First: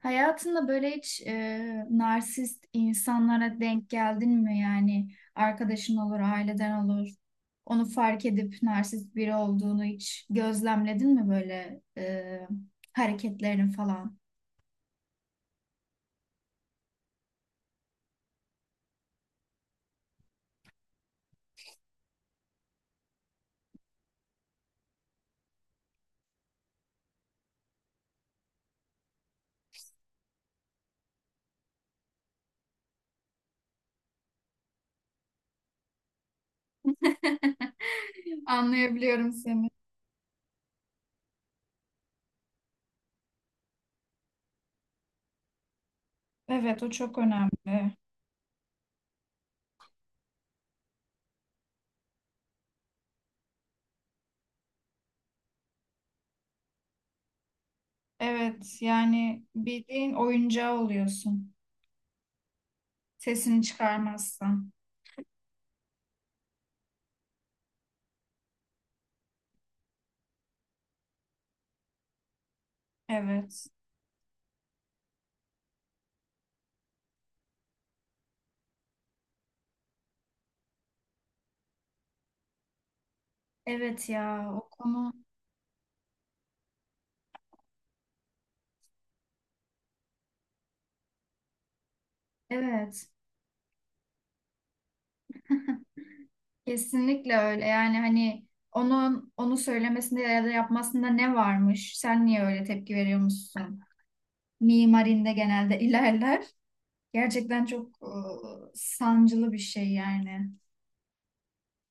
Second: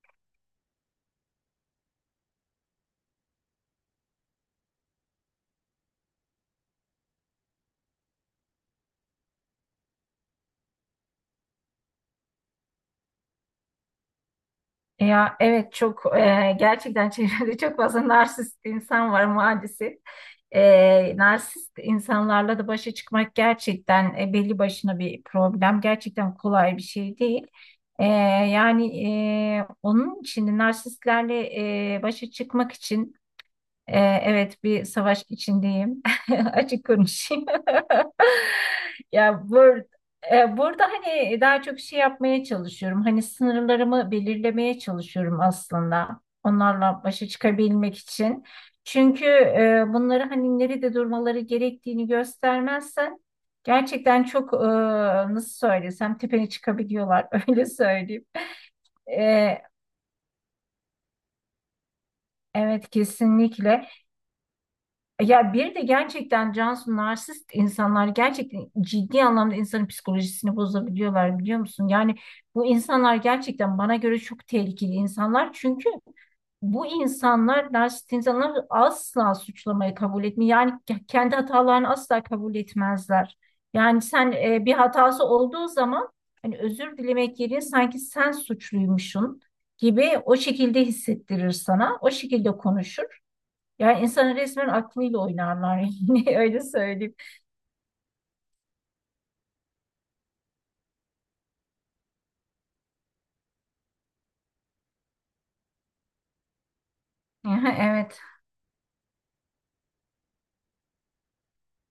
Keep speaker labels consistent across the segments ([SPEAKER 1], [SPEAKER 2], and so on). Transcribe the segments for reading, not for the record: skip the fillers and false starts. [SPEAKER 1] Hayatında böyle hiç narsist insanlara denk geldin mi? Yani arkadaşın olur, aileden olur. Onu fark edip narsist biri olduğunu hiç gözlemledin mi böyle hareketlerin falan?
[SPEAKER 2] Ya evet çok gerçekten çevrede çok fazla narsist insan var maalesef. Narsist insanlarla da başa çıkmak gerçekten belli başına bir problem. Gerçekten kolay bir şey değil. E, yani Onun için de narsistlerle başa çıkmak için. Evet, bir savaş içindeyim. Açık konuşayım.
[SPEAKER 1] Anlayabiliyorum
[SPEAKER 2] Ya
[SPEAKER 1] seni.
[SPEAKER 2] bur Burada hani daha çok şey yapmaya çalışıyorum. Hani sınırlarımı belirlemeye çalışıyorum aslında.
[SPEAKER 1] Evet, o
[SPEAKER 2] Onlarla
[SPEAKER 1] çok
[SPEAKER 2] başa
[SPEAKER 1] önemli.
[SPEAKER 2] çıkabilmek için. Çünkü bunları hani nerede durmaları gerektiğini göstermezsen gerçekten çok nasıl söylesem tepene çıkabiliyorlar öyle söyleyeyim.
[SPEAKER 1] Evet, yani
[SPEAKER 2] E,
[SPEAKER 1] bildiğin oyuncağı oluyorsun.
[SPEAKER 2] evet,
[SPEAKER 1] Sesini
[SPEAKER 2] kesinlikle.
[SPEAKER 1] çıkarmazsan.
[SPEAKER 2] Ya bir de gerçekten Cansu, narsist insanlar gerçekten ciddi anlamda insanın psikolojisini bozabiliyorlar, biliyor musun? Yani bu insanlar
[SPEAKER 1] Evet.
[SPEAKER 2] gerçekten bana göre çok tehlikeli insanlar. Çünkü bu insanlar, narsist insanlar asla suçlamayı kabul etmiyor. Yani kendi hatalarını asla kabul etmezler. Yani
[SPEAKER 1] Evet
[SPEAKER 2] sen,
[SPEAKER 1] ya o
[SPEAKER 2] bir
[SPEAKER 1] konu
[SPEAKER 2] hatası olduğu zaman hani özür dilemek yerine sanki sen suçluymuşsun gibi o şekilde hissettirir sana. O şekilde
[SPEAKER 1] evet.
[SPEAKER 2] konuşur. Yani insanın resmen aklıyla oynarlar yani öyle söyleyeyim.
[SPEAKER 1] Kesinlikle öyle. Yani hani onun söylemesinde ya da yapmasında ne varmış? Sen niye öyle tepki veriyormuşsun? Mimarinde genelde ilerler. Gerçekten
[SPEAKER 2] Aha,
[SPEAKER 1] çok
[SPEAKER 2] evet.
[SPEAKER 1] sancılı bir şey yani.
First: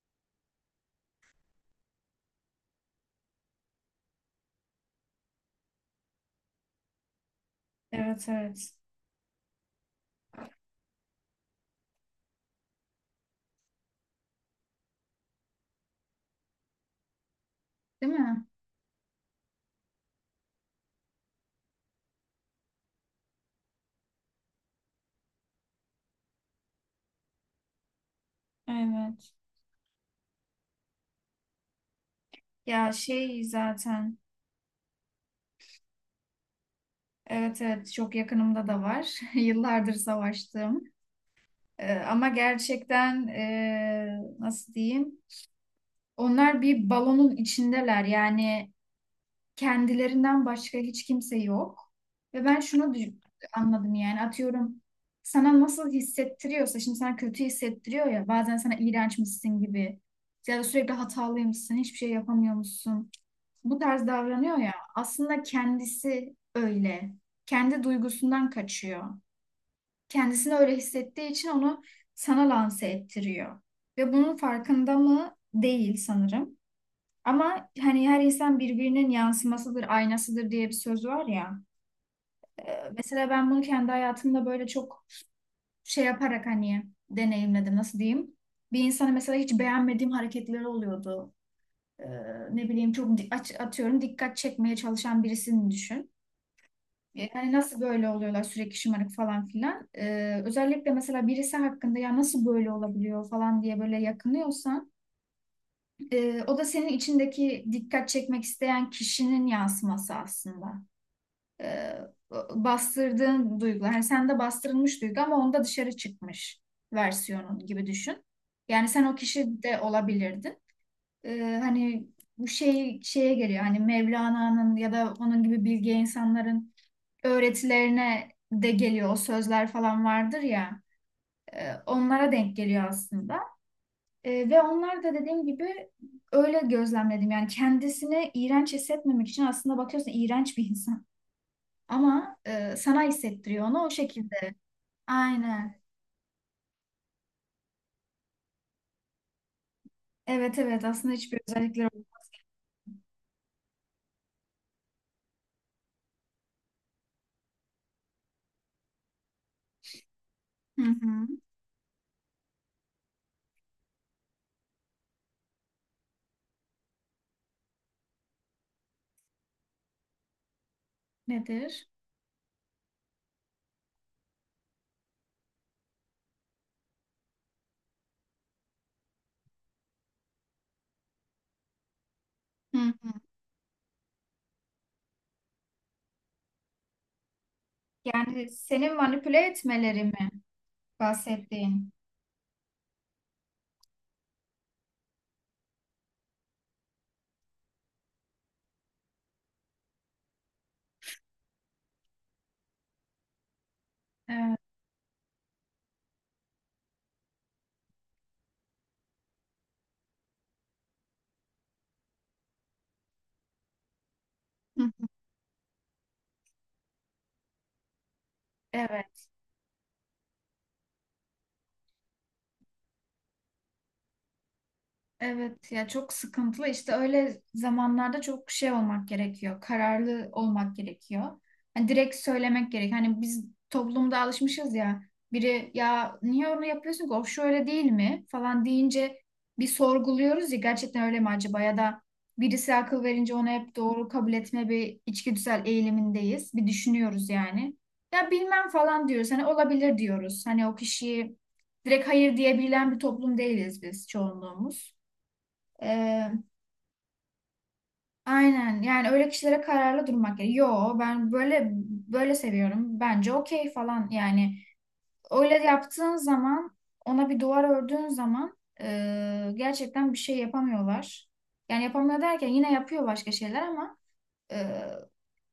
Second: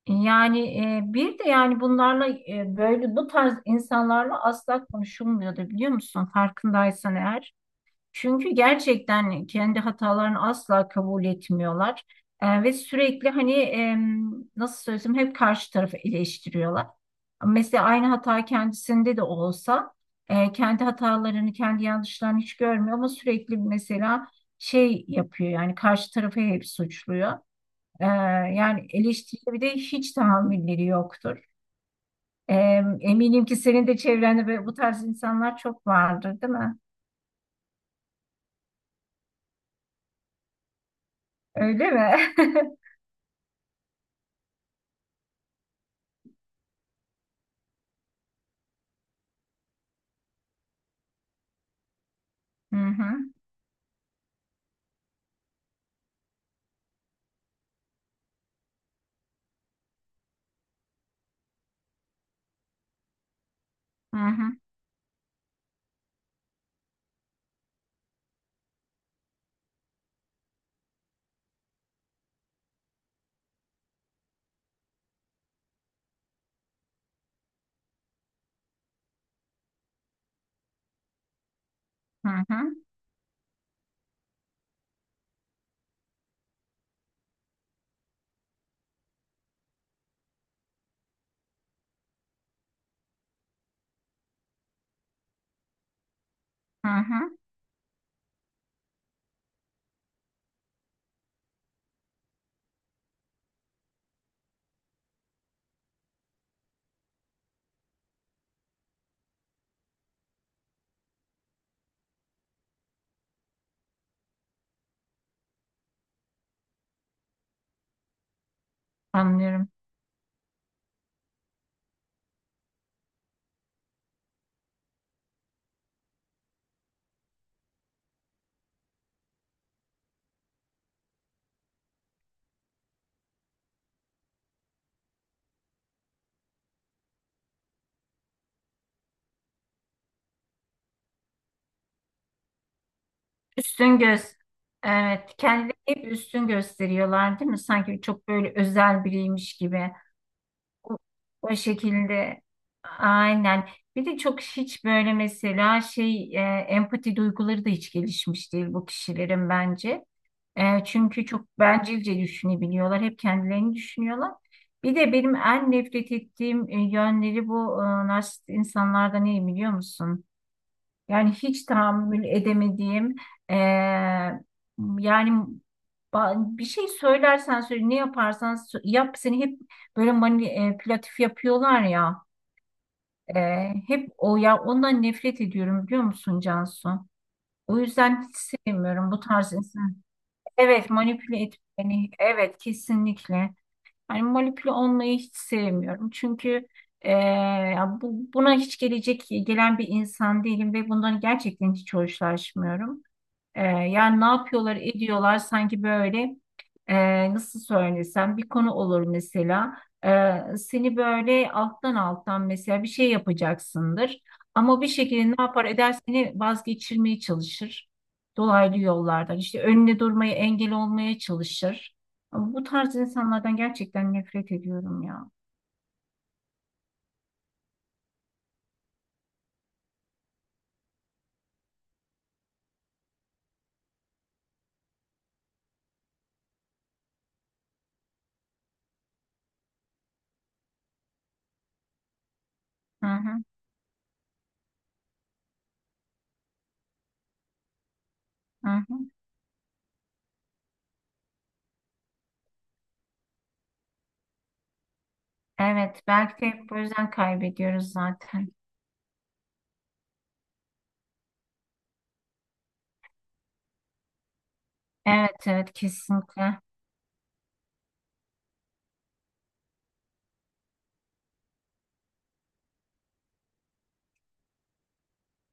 [SPEAKER 2] Yani bir de yani bunlarla böyle bu tarz insanlarla asla konuşulmuyordu, biliyor musun? Farkındaysan eğer.
[SPEAKER 1] Evet,
[SPEAKER 2] Çünkü
[SPEAKER 1] evet.
[SPEAKER 2] gerçekten kendi hatalarını asla kabul etmiyorlar. Ve sürekli hani nasıl söylesem, hep karşı tarafı eleştiriyorlar. Mesela aynı
[SPEAKER 1] Değil mi?
[SPEAKER 2] hata kendisinde de olsa kendi hatalarını, kendi yanlışlarını hiç görmüyor ama sürekli mesela şey yapıyor, yani karşı tarafı hep suçluyor. Ee, Yani
[SPEAKER 1] Evet.
[SPEAKER 2] eleştiriye bir de hiç tahammülleri yoktur. Ee,
[SPEAKER 1] Ya şey
[SPEAKER 2] Eminim ki senin de
[SPEAKER 1] zaten
[SPEAKER 2] çevrende böyle bu tarz insanlar çok vardır, değil mi?
[SPEAKER 1] evet, evet, çok yakınımda da var. Yıllardır savaştığım.
[SPEAKER 2] Öyle
[SPEAKER 1] Ama
[SPEAKER 2] mi?
[SPEAKER 1] gerçekten nasıl diyeyim? Onlar bir balonun içindeler. Yani kendilerinden başka hiç kimse yok. Ve ben
[SPEAKER 2] Hı hı.
[SPEAKER 1] anladım yani atıyorum, sana nasıl hissettiriyorsa şimdi sana kötü hissettiriyor ya, bazen sana iğrençmişsin gibi ya da sürekli hatalıymışsın, hiçbir şey yapamıyormuşsun. Bu tarz
[SPEAKER 2] Hı hı,
[SPEAKER 1] davranıyor ya, aslında kendisi öyle. Kendi duygusundan kaçıyor. Kendisini öyle hissettiği için onu sana lanse ettiriyor. Ve bunun farkında mı değil sanırım. Ama hani her insan birbirinin yansımasıdır, aynasıdır diye bir söz var ya.
[SPEAKER 2] hı hı,
[SPEAKER 1] Mesela ben bunu kendi hayatımda böyle çok şey yaparak hani deneyimledim, nasıl diyeyim. Bir insanı mesela hiç beğenmediğim hareketleri oluyordu. Ee, Ne bileyim çok atıyorum, dikkat çekmeye çalışan birisini düşün.
[SPEAKER 2] hı hı.
[SPEAKER 1] Hani nasıl böyle oluyorlar sürekli, şımarık falan filan. Özellikle mesela birisi hakkında ya nasıl böyle olabiliyor falan diye böyle yakınıyorsan o da senin içindeki dikkat çekmek isteyen kişinin yansıması aslında. e, Bastırdığın duygu. Hani sende bastırılmış duygu ama onda dışarı çıkmış versiyonu gibi düşün. Yani sen o kişi
[SPEAKER 2] Anlıyorum.
[SPEAKER 1] de olabilirdin. Hani bu şey şeye geliyor. Hani Mevlana'nın ya da onun gibi bilge insanların öğretilerine de geliyor. O sözler falan vardır ya. Onlara denk geliyor aslında. Ve onlar da dediğim gibi öyle gözlemledim. Yani kendisini iğrenç hissetmemek için aslında bakıyorsun iğrenç bir insan. Ama sana hissettiriyor onu o
[SPEAKER 2] Üstün göz.
[SPEAKER 1] şekilde.
[SPEAKER 2] Evet, kendileri
[SPEAKER 1] Aynen.
[SPEAKER 2] hep üstün gösteriyorlar, değil mi? Sanki çok böyle özel biriymiş gibi.
[SPEAKER 1] Evet, evet,
[SPEAKER 2] O,
[SPEAKER 1] aslında hiçbir
[SPEAKER 2] O
[SPEAKER 1] özellikleri yok.
[SPEAKER 2] şekilde. Aynen. Bir de çok hiç böyle mesela empati duyguları da hiç gelişmiş değil bu kişilerin bence.
[SPEAKER 1] Hı
[SPEAKER 2] Çünkü
[SPEAKER 1] hı.
[SPEAKER 2] çok bencilce düşünebiliyorlar. Hep kendilerini düşünüyorlar. Bir de benim en nefret ettiğim yönleri bu narsist insanlarda, ne biliyor musun? Yani hiç
[SPEAKER 1] Nedir?
[SPEAKER 2] tahammül edemediğim, eee, yani bir şey söylersen söyle, ne yaparsan yap, seni hep böyle manipülatif yapıyorlar ya.
[SPEAKER 1] Hı hı.
[SPEAKER 2] Hep o, ya ondan nefret ediyorum, biliyor musun Cansu? O yüzden hiç
[SPEAKER 1] Yani seni
[SPEAKER 2] sevmiyorum bu
[SPEAKER 1] manipüle
[SPEAKER 2] tarz insan.
[SPEAKER 1] etmeleri mi
[SPEAKER 2] Evet, manipüle
[SPEAKER 1] bahsettiğin?
[SPEAKER 2] etmeni, evet, kesinlikle. Hani molekül olmayı hiç sevmiyorum. Çünkü buna hiç gelen bir insan değilim ve bundan gerçekten hiç hoşlaşmıyorum. Yani ne
[SPEAKER 1] Evet.
[SPEAKER 2] yapıyorlar ediyorlar, sanki böyle nasıl söylesem, bir konu olur mesela. Seni böyle alttan alttan mesela bir şey yapacaksındır. Ama
[SPEAKER 1] Hı
[SPEAKER 2] bir
[SPEAKER 1] hı.
[SPEAKER 2] şekilde ne yapar eder seni vazgeçirmeye çalışır. Dolaylı
[SPEAKER 1] Evet.
[SPEAKER 2] yollardan işte önüne durmaya, engel olmaya çalışır. Bu tarz insanlardan gerçekten nefret ediyorum ya.
[SPEAKER 1] Evet ya, çok sıkıntılı işte öyle zamanlarda, çok şey olmak gerekiyor. Kararlı olmak gerekiyor. Hani direkt söylemek gerek. Hani biz toplumda alışmışız ya. Biri ya niye onu yapıyorsun ki? O şöyle değil mi? Falan deyince bir sorguluyoruz ya gerçekten öyle mi acaba, ya da birisi akıl
[SPEAKER 2] Hı
[SPEAKER 1] verince
[SPEAKER 2] hı,
[SPEAKER 1] onu hep doğru kabul etme bir içgüdüsel eğilimindeyiz. Bir düşünüyoruz yani. Ya
[SPEAKER 2] hı
[SPEAKER 1] bilmem
[SPEAKER 2] hı.
[SPEAKER 1] falan diyoruz. Hani olabilir diyoruz. Hani o kişiyi direkt hayır diyebilen bir toplum değiliz biz, çoğunluğumuz.
[SPEAKER 2] Evet,
[SPEAKER 1] Ee,
[SPEAKER 2] belki de bu yüzden kaybediyoruz zaten.
[SPEAKER 1] aynen yani, öyle kişilere kararlı durmak gerekiyor. Yo ben böyle böyle seviyorum. Bence okey falan yani.
[SPEAKER 2] Evet
[SPEAKER 1] Öyle
[SPEAKER 2] evet,
[SPEAKER 1] yaptığın
[SPEAKER 2] kesinlikle.
[SPEAKER 1] zaman, ona bir duvar ördüğün zaman gerçekten bir şey yapamıyorlar. Yani yapamıyor derken yine yapıyor başka şeyler ama e,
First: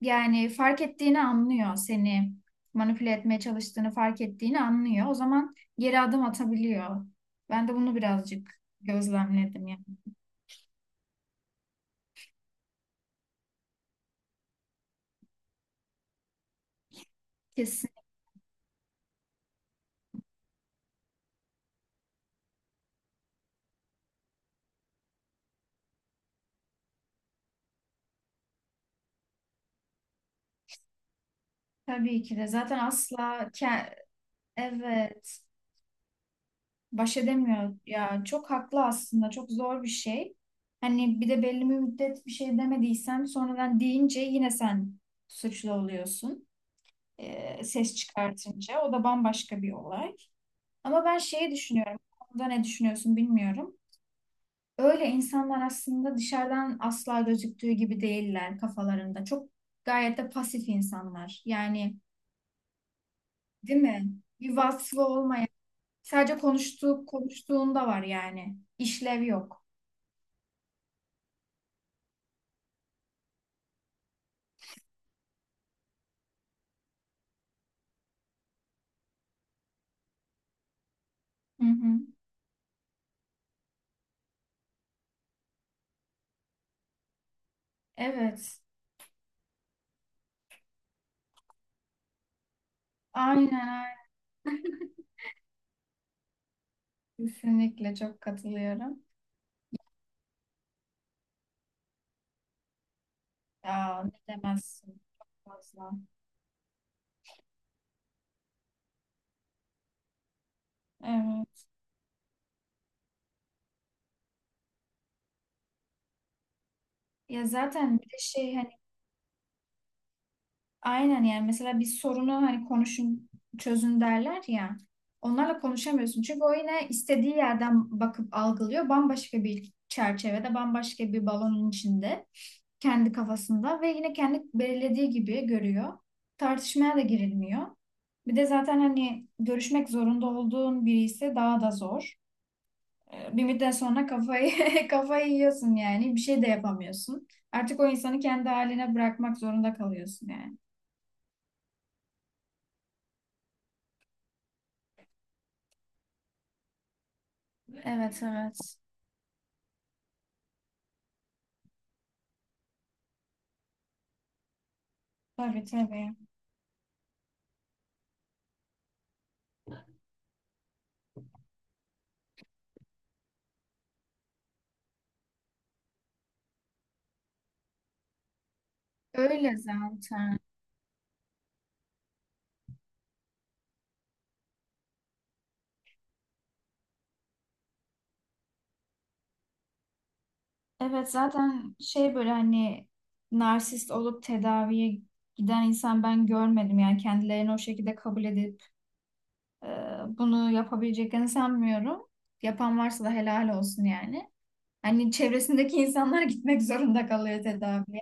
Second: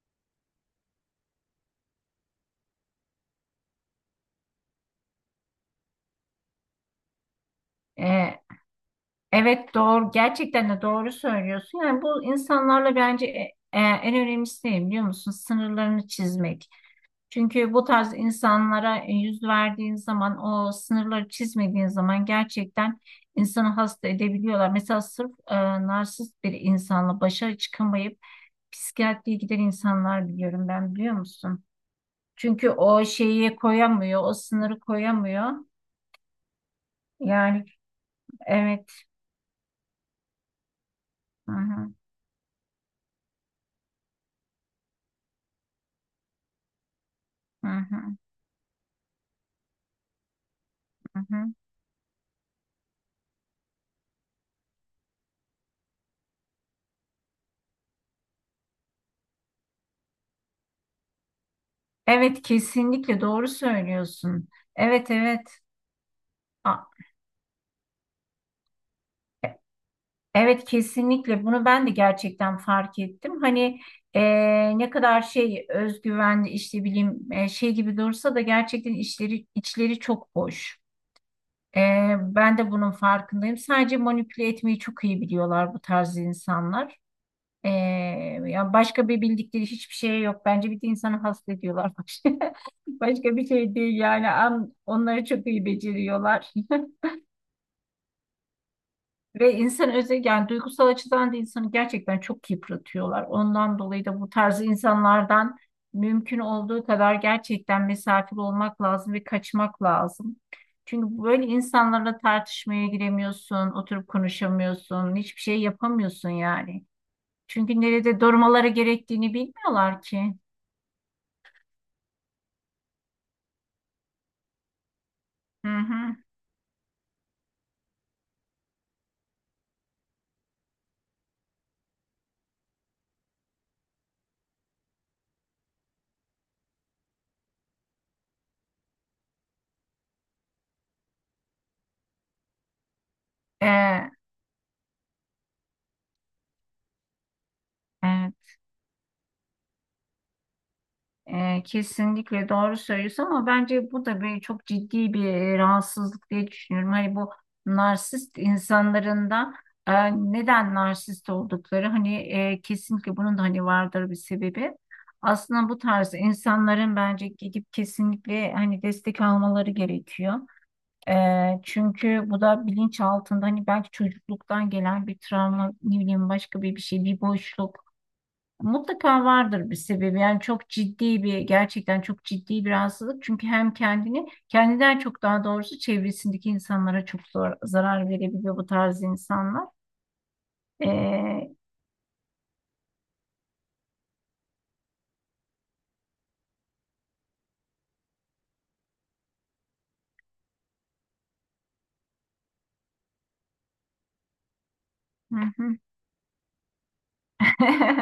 [SPEAKER 1] yani fark ettiğini anlıyor, seni manipüle etmeye çalıştığını fark ettiğini anlıyor. O zaman geri adım atabiliyor. Ben de bunu
[SPEAKER 2] Ee,
[SPEAKER 1] birazcık gözlemledim
[SPEAKER 2] Evet,
[SPEAKER 1] yani.
[SPEAKER 2] doğru, gerçekten de doğru söylüyorsun. Yani bu insanlarla bence en önemlisi ne biliyor musun? Sınırlarını çizmek. Çünkü bu
[SPEAKER 1] Kesin.
[SPEAKER 2] tarz insanlara yüz verdiğin zaman, o sınırları çizmediğin zaman gerçekten insanı hasta edebiliyorlar. Mesela sırf narsist bir insanla başa çıkamayıp psikiyatriye giden insanlar biliyorum ben, biliyor musun?
[SPEAKER 1] Tabii ki de
[SPEAKER 2] Çünkü
[SPEAKER 1] zaten
[SPEAKER 2] o şeyi koyamıyor, o sınırı
[SPEAKER 1] evet,
[SPEAKER 2] koyamıyor.
[SPEAKER 1] baş
[SPEAKER 2] Yani
[SPEAKER 1] edemiyor ya, çok haklı,
[SPEAKER 2] evet.
[SPEAKER 1] aslında çok zor bir şey. Hani bir de
[SPEAKER 2] Hı
[SPEAKER 1] belli bir
[SPEAKER 2] hı,
[SPEAKER 1] müddet bir şey demediysen, sonradan deyince yine sen suçlu oluyorsun.
[SPEAKER 2] hı
[SPEAKER 1] Ses
[SPEAKER 2] hı,
[SPEAKER 1] çıkartınca o da bambaşka bir olay. Ama ben
[SPEAKER 2] hı
[SPEAKER 1] şeyi
[SPEAKER 2] hı.
[SPEAKER 1] düşünüyorum. Bu konuda ne düşünüyorsun bilmiyorum. Öyle insanlar aslında dışarıdan asla gözüktüğü gibi değiller kafalarında. Çok gayet de pasif insanlar. Yani
[SPEAKER 2] Evet, kesinlikle doğru
[SPEAKER 1] değil mi?
[SPEAKER 2] söylüyorsun.
[SPEAKER 1] Bir vasfı
[SPEAKER 2] Evet
[SPEAKER 1] olmayan.
[SPEAKER 2] evet.
[SPEAKER 1] Sadece
[SPEAKER 2] A-
[SPEAKER 1] konuştuğu, konuştuğunda var yani. İşlev
[SPEAKER 2] e,
[SPEAKER 1] yok.
[SPEAKER 2] Evet, kesinlikle bunu ben de gerçekten fark ettim. Hani e, ne kadar şey, özgüvenli işte bileyim şey gibi dursa da gerçekten işleri, içleri çok boş.
[SPEAKER 1] Hı
[SPEAKER 2] E,
[SPEAKER 1] hı.
[SPEAKER 2] Ben de bunun farkındayım. Sadece manipüle etmeyi çok iyi biliyorlar bu tarz insanlar. E,
[SPEAKER 1] Evet.
[SPEAKER 2] Ya başka bir bildikleri hiçbir şey yok. Bence bir de insanı hasta ediyorlar.
[SPEAKER 1] Aynen,
[SPEAKER 2] Başka bir şey
[SPEAKER 1] aynen.
[SPEAKER 2] değil yani. Onları çok iyi beceriyorlar.
[SPEAKER 1] Kesinlikle çok katılıyorum.
[SPEAKER 2] Ve insan özel, yani duygusal açıdan da insanı gerçekten çok yıpratıyorlar. Ondan
[SPEAKER 1] Ya
[SPEAKER 2] dolayı
[SPEAKER 1] ne
[SPEAKER 2] da bu tarz
[SPEAKER 1] demezsin, çok
[SPEAKER 2] insanlardan
[SPEAKER 1] fazla.
[SPEAKER 2] mümkün olduğu kadar gerçekten mesafeli olmak lazım ve kaçmak lazım. Çünkü böyle
[SPEAKER 1] Evet.
[SPEAKER 2] insanlarla tartışmaya giremiyorsun, oturup konuşamıyorsun, hiçbir şey yapamıyorsun yani.
[SPEAKER 1] Ya
[SPEAKER 2] Çünkü
[SPEAKER 1] zaten bir de
[SPEAKER 2] nerede
[SPEAKER 1] şey
[SPEAKER 2] durmaları
[SPEAKER 1] hani,
[SPEAKER 2] gerektiğini bilmiyorlar ki.
[SPEAKER 1] aynen yani, mesela bir sorunu hani konuşun çözün derler ya. Onlarla
[SPEAKER 2] Hı hı.
[SPEAKER 1] konuşamıyorsun. Çünkü o yine istediği yerden bakıp algılıyor. Bambaşka bir çerçevede, bambaşka bir balonun içinde, kendi kafasında ve yine kendi belirlediği gibi görüyor. Tartışmaya da girilmiyor. Bir de zaten hani görüşmek zorunda olduğun biri ise daha da zor. Bir müddet sonra
[SPEAKER 2] Ee,
[SPEAKER 1] kafayı yiyorsun yani. Bir şey de yapamıyorsun. Artık o insanı
[SPEAKER 2] evet.
[SPEAKER 1] kendi haline bırakmak zorunda kalıyorsun yani.
[SPEAKER 2] Kesinlikle doğru söylüyorsun ama bence bu da bir çok ciddi bir rahatsızlık diye düşünüyorum. Hani bu
[SPEAKER 1] Evet,
[SPEAKER 2] narsist
[SPEAKER 1] evet.
[SPEAKER 2] insanların da e, neden narsist oldukları hani, kesinlikle bunun da hani vardır bir sebebi.
[SPEAKER 1] Tabii,
[SPEAKER 2] Aslında bu
[SPEAKER 1] tabii.
[SPEAKER 2] tarz insanların bence gidip kesinlikle hani destek almaları gerekiyor. E, Çünkü bu da bilinç altında hani belki çocukluktan gelen bir travma, ne bileyim, başka bir şey, bir boşluk. Mutlaka
[SPEAKER 1] Öyle
[SPEAKER 2] vardır bir sebebi.
[SPEAKER 1] zaten.
[SPEAKER 2] Yani çok ciddi bir, gerçekten çok ciddi bir rahatsızlık. Çünkü hem kendini, kendinden çok daha doğrusu çevresindeki insanlara çok zor, zarar verebiliyor bu tarz insanlar.
[SPEAKER 1] Evet,
[SPEAKER 2] Ee,
[SPEAKER 1] zaten şey böyle hani narsist olup tedaviye giden insan ben görmedim yani, kendilerini o şekilde kabul edip Ee, bunu yapabileceklerini sanmıyorum. Yapan varsa da helal olsun yani. Hani
[SPEAKER 2] hı
[SPEAKER 1] çevresindeki
[SPEAKER 2] hı.
[SPEAKER 1] insanlar gitmek zorunda kalıyor tedaviye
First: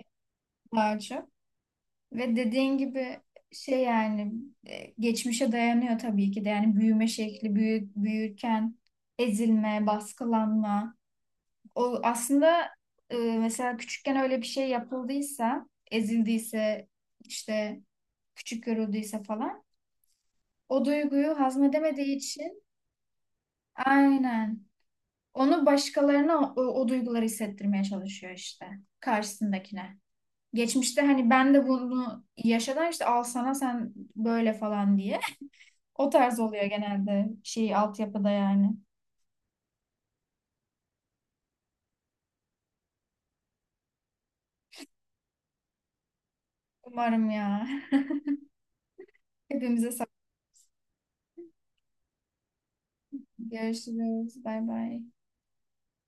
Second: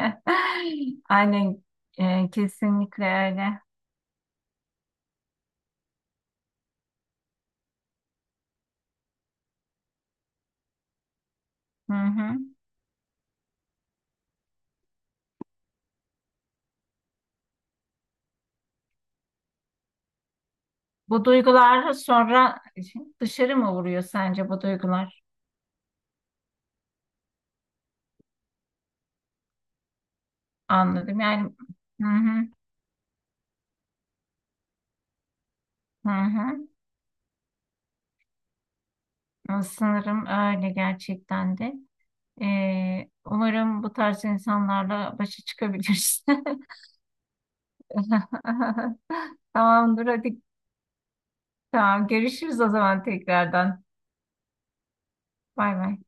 [SPEAKER 1] daha çok.
[SPEAKER 2] Aynen,
[SPEAKER 1] Ve dediğin
[SPEAKER 2] kesinlikle
[SPEAKER 1] gibi
[SPEAKER 2] öyle.
[SPEAKER 1] şey yani, geçmişe dayanıyor tabii ki de, yani büyüme şekli, büyürken ezilme, baskılanma.
[SPEAKER 2] Hı
[SPEAKER 1] O
[SPEAKER 2] hı.
[SPEAKER 1] aslında, mesela küçükken öyle bir şey yapıldıysa, ezildiyse, işte küçük görüldüyse falan, o
[SPEAKER 2] Bu
[SPEAKER 1] duyguyu
[SPEAKER 2] duygular
[SPEAKER 1] hazmedemediği için,
[SPEAKER 2] sonra dışarı mı vuruyor sence, bu
[SPEAKER 1] aynen.
[SPEAKER 2] duygular?
[SPEAKER 1] Onu başkalarına o duyguları hissettirmeye çalışıyor işte karşısındakine. Geçmişte
[SPEAKER 2] Anladım.
[SPEAKER 1] hani
[SPEAKER 2] Yani
[SPEAKER 1] ben de
[SPEAKER 2] hı
[SPEAKER 1] bunu
[SPEAKER 2] hı,
[SPEAKER 1] yaşadım işte, al sana sen böyle falan diye.
[SPEAKER 2] hı
[SPEAKER 1] O tarz oluyor
[SPEAKER 2] hı.
[SPEAKER 1] genelde, şey altyapıda yani.
[SPEAKER 2] Sanırım öyle gerçekten de. Umarım bu tarz insanlarla başa çıkabiliriz.
[SPEAKER 1] Umarım ya. Hepimize
[SPEAKER 2] Tamamdır
[SPEAKER 1] sağlık.
[SPEAKER 2] hadi. Tamam, görüşürüz o zaman tekrardan.
[SPEAKER 1] Görüşürüz. Bay bay.
[SPEAKER 2] Bay bay.